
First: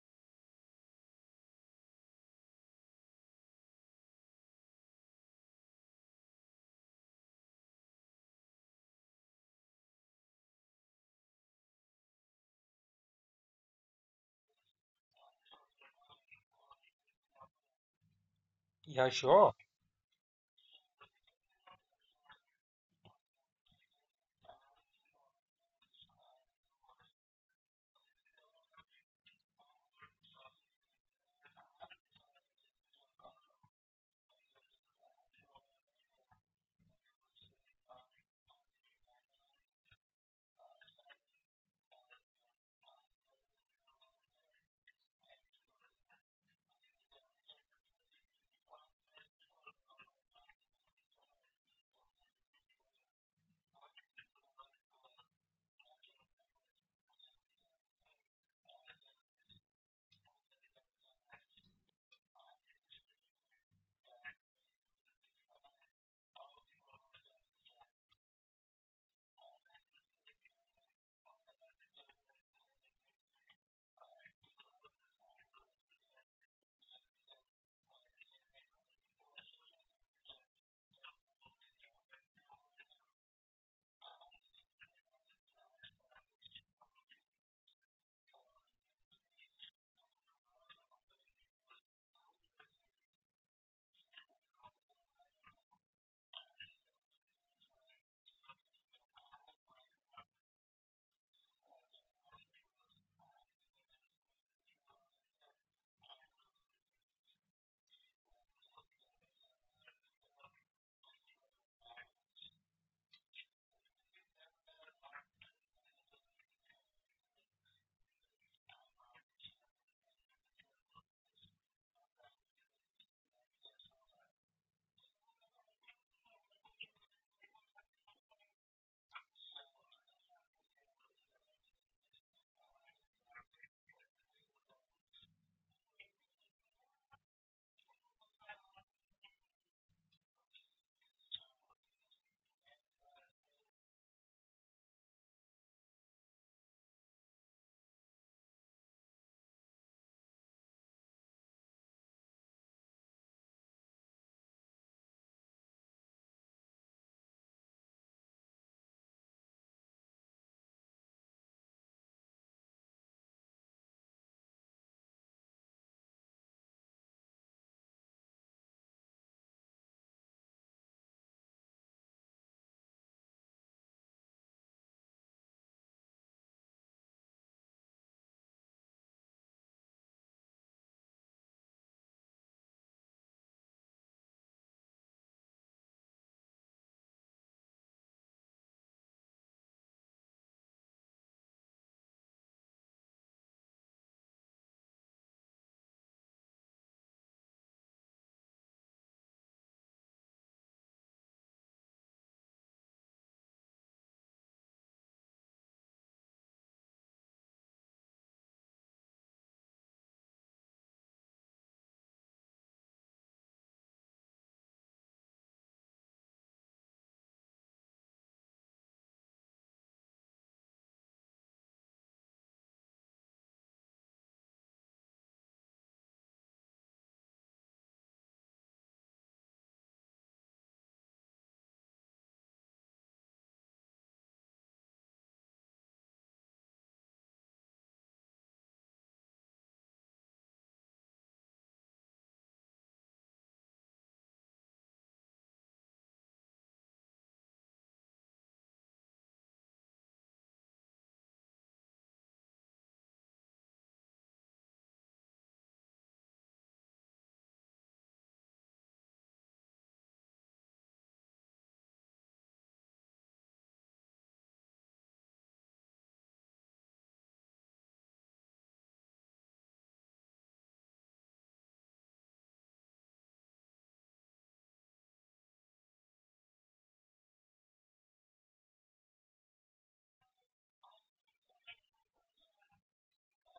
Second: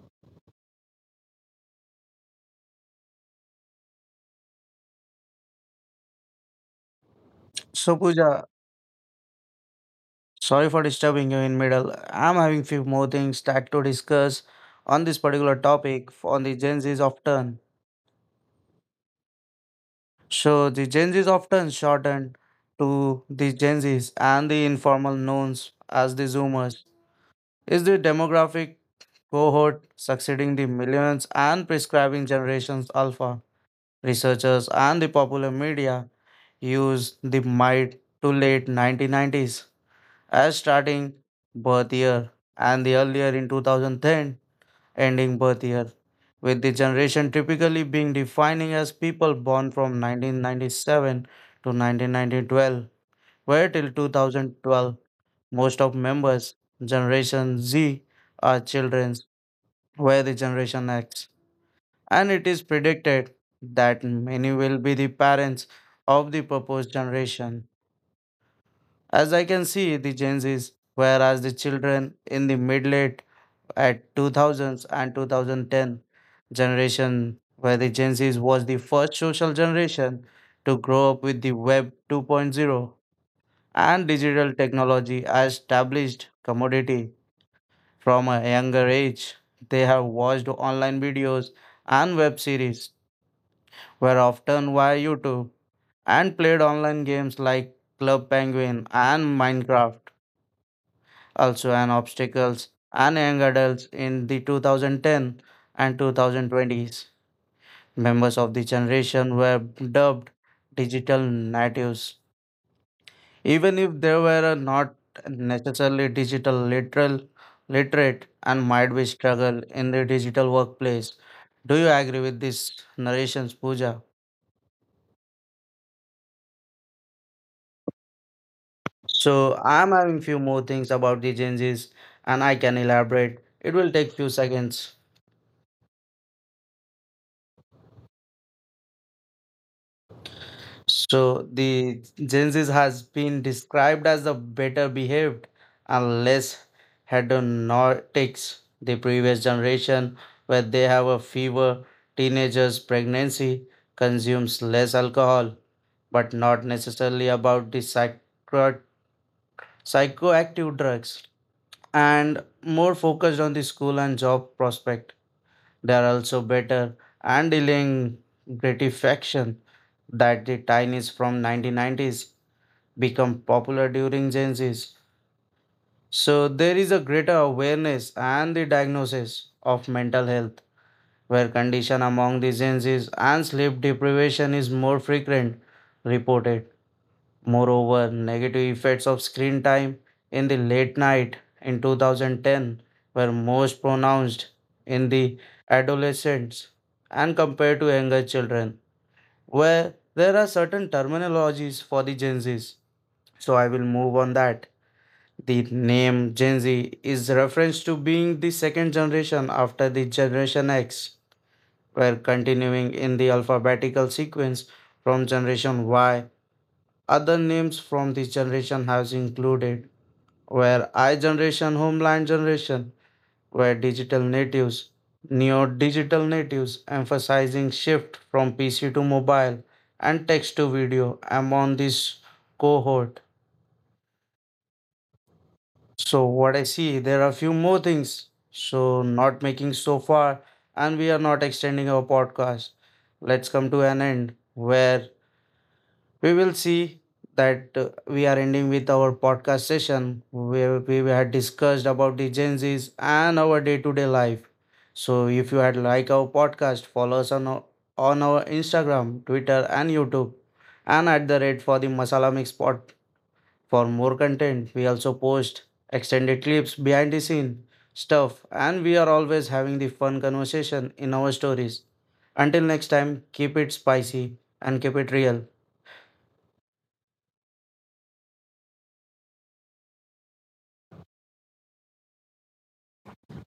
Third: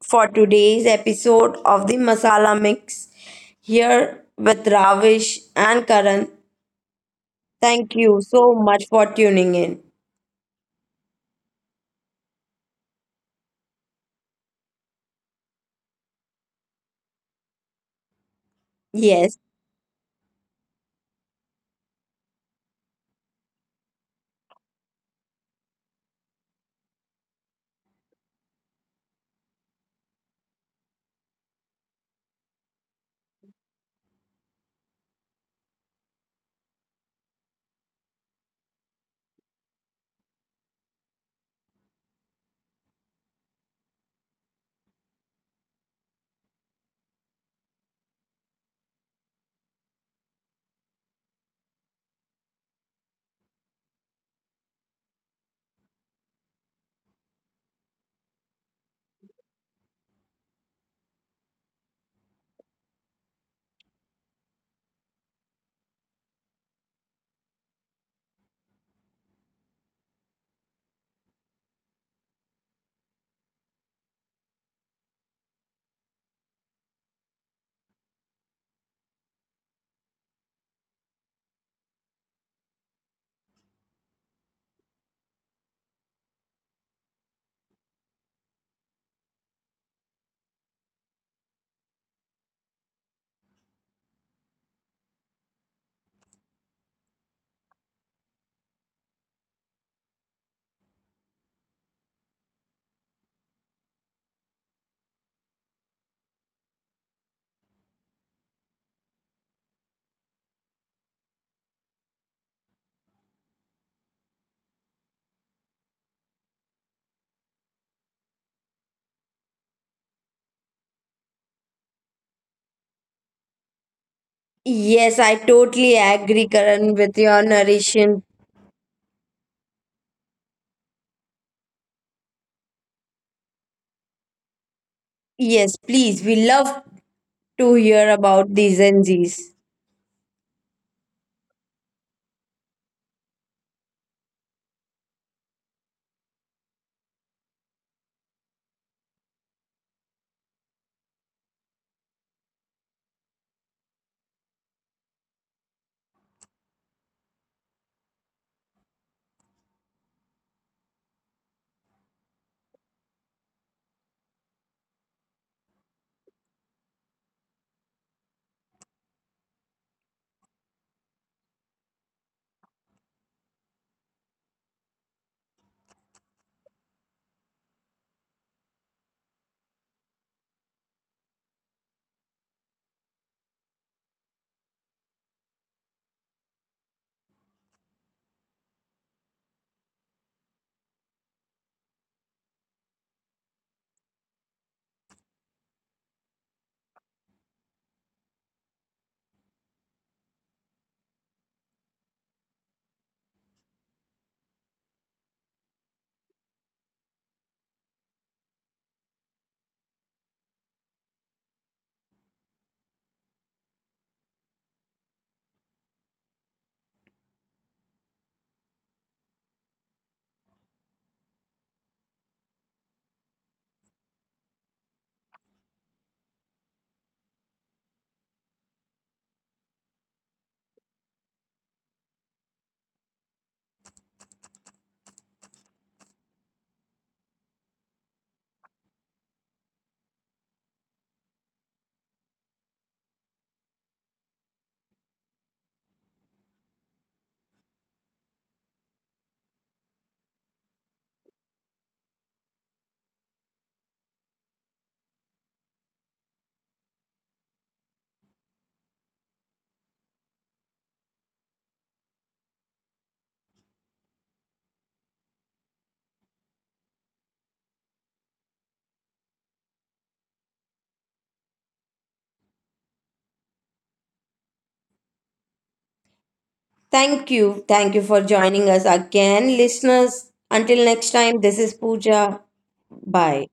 Speaker 1: for today's episode of the Masala Mix here with Ravish and Karan.
Speaker 2: So,
Speaker 1: Thank you
Speaker 2: Pooja,
Speaker 1: so much for tuning in.
Speaker 2: sorry for disturbing you in middle. I'm having few more things that to discuss on this particular topic on the Gen Z's of turn.
Speaker 3: Yeah,
Speaker 1: Yes.
Speaker 3: sure.
Speaker 2: So the Gen Z's of turn shortened to the Gen Z's and the informal knowns as the Zoomers is the demographic cohort succeeding the millions and prescribing generations alpha. Researchers and the popular media use the might to late nineteen nineties as starting birth year and the earlier in two thousand ten ending birth year, with the generation typically being defining as people born from nineteen ninety-seven to nineteen twelve, where till twenty twelve most of members Generation Z are children, where the Generation X, and it is predicted that many will be the parents of the proposed generation. As I can see, the Gen Zs, whereas the children in the mid late at two thousands and two thousand ten generation, where the Gen Zs was the first social generation to grow up with the Web 2.0 and digital technology as established commodity from a younger age. They have watched online videos and web series, were often via YouTube, and played online games like Club Penguin and Minecraft, also an obstacles and young adults in the two thousand ten and twenty twenties. Members of the generation were dubbed digital natives, even if they were not necessarily digital literal literate and might be struggle in the digital workplace. Do you agree with this narrations, Pooja?
Speaker 1: Yes, I totally agree, Karan, with your narration.
Speaker 2: So I'm having few more things about the Gen Zs and I can elaborate. It will take few seconds.
Speaker 1: Yes, please, we love to hear about these N Zs.
Speaker 2: So the Gen Z has been described as the better behaved and less hedonistics. The previous generation, where they have a fever, teenagers, pregnancy, consumes less alcohol, but not necessarily about the psycho- psychoactive drugs, and more focused on the school and job prospect. They are also better and dealing gratification that the Chinese from nineteen nineties become popular during Gen Z's. So there is a greater awareness and the diagnosis of mental health, where condition among the Gen Z's and sleep deprivation is more frequent reported. Moreover, negative effects of screen time in the late night in twenty ten were most pronounced in the adolescents and compared to younger children, where there are certain terminologies for the Gen Z's. So I will move on that. The name Gen Z is reference to being the second generation after the Generation X, where continuing in the alphabetical sequence from Generation Y. Other names from this generation has included where I generation, homeland generation, where digital natives, neo digital natives, emphasizing shift from P C to mobile and text to video among this cohort. So what I see, there are a few more things. So not making so far, and we are not extending our podcast. Let's come to an end where we will see that uh, we are ending with our podcast session where we had discussed about the Gen Zs and our day-to-day life. So if you had like our podcast, follow us on our, on our Instagram, Twitter, and YouTube, and at the rate for the Masala Mix Pod for more content, we also post extended clips, behind the scene stuff, and we are always having the fun conversation in our stories. Until next time, keep it spicy and keep it real.
Speaker 1: Thank you. Thank you for joining us again, listeners. Until next time, this is Pooja. Bye.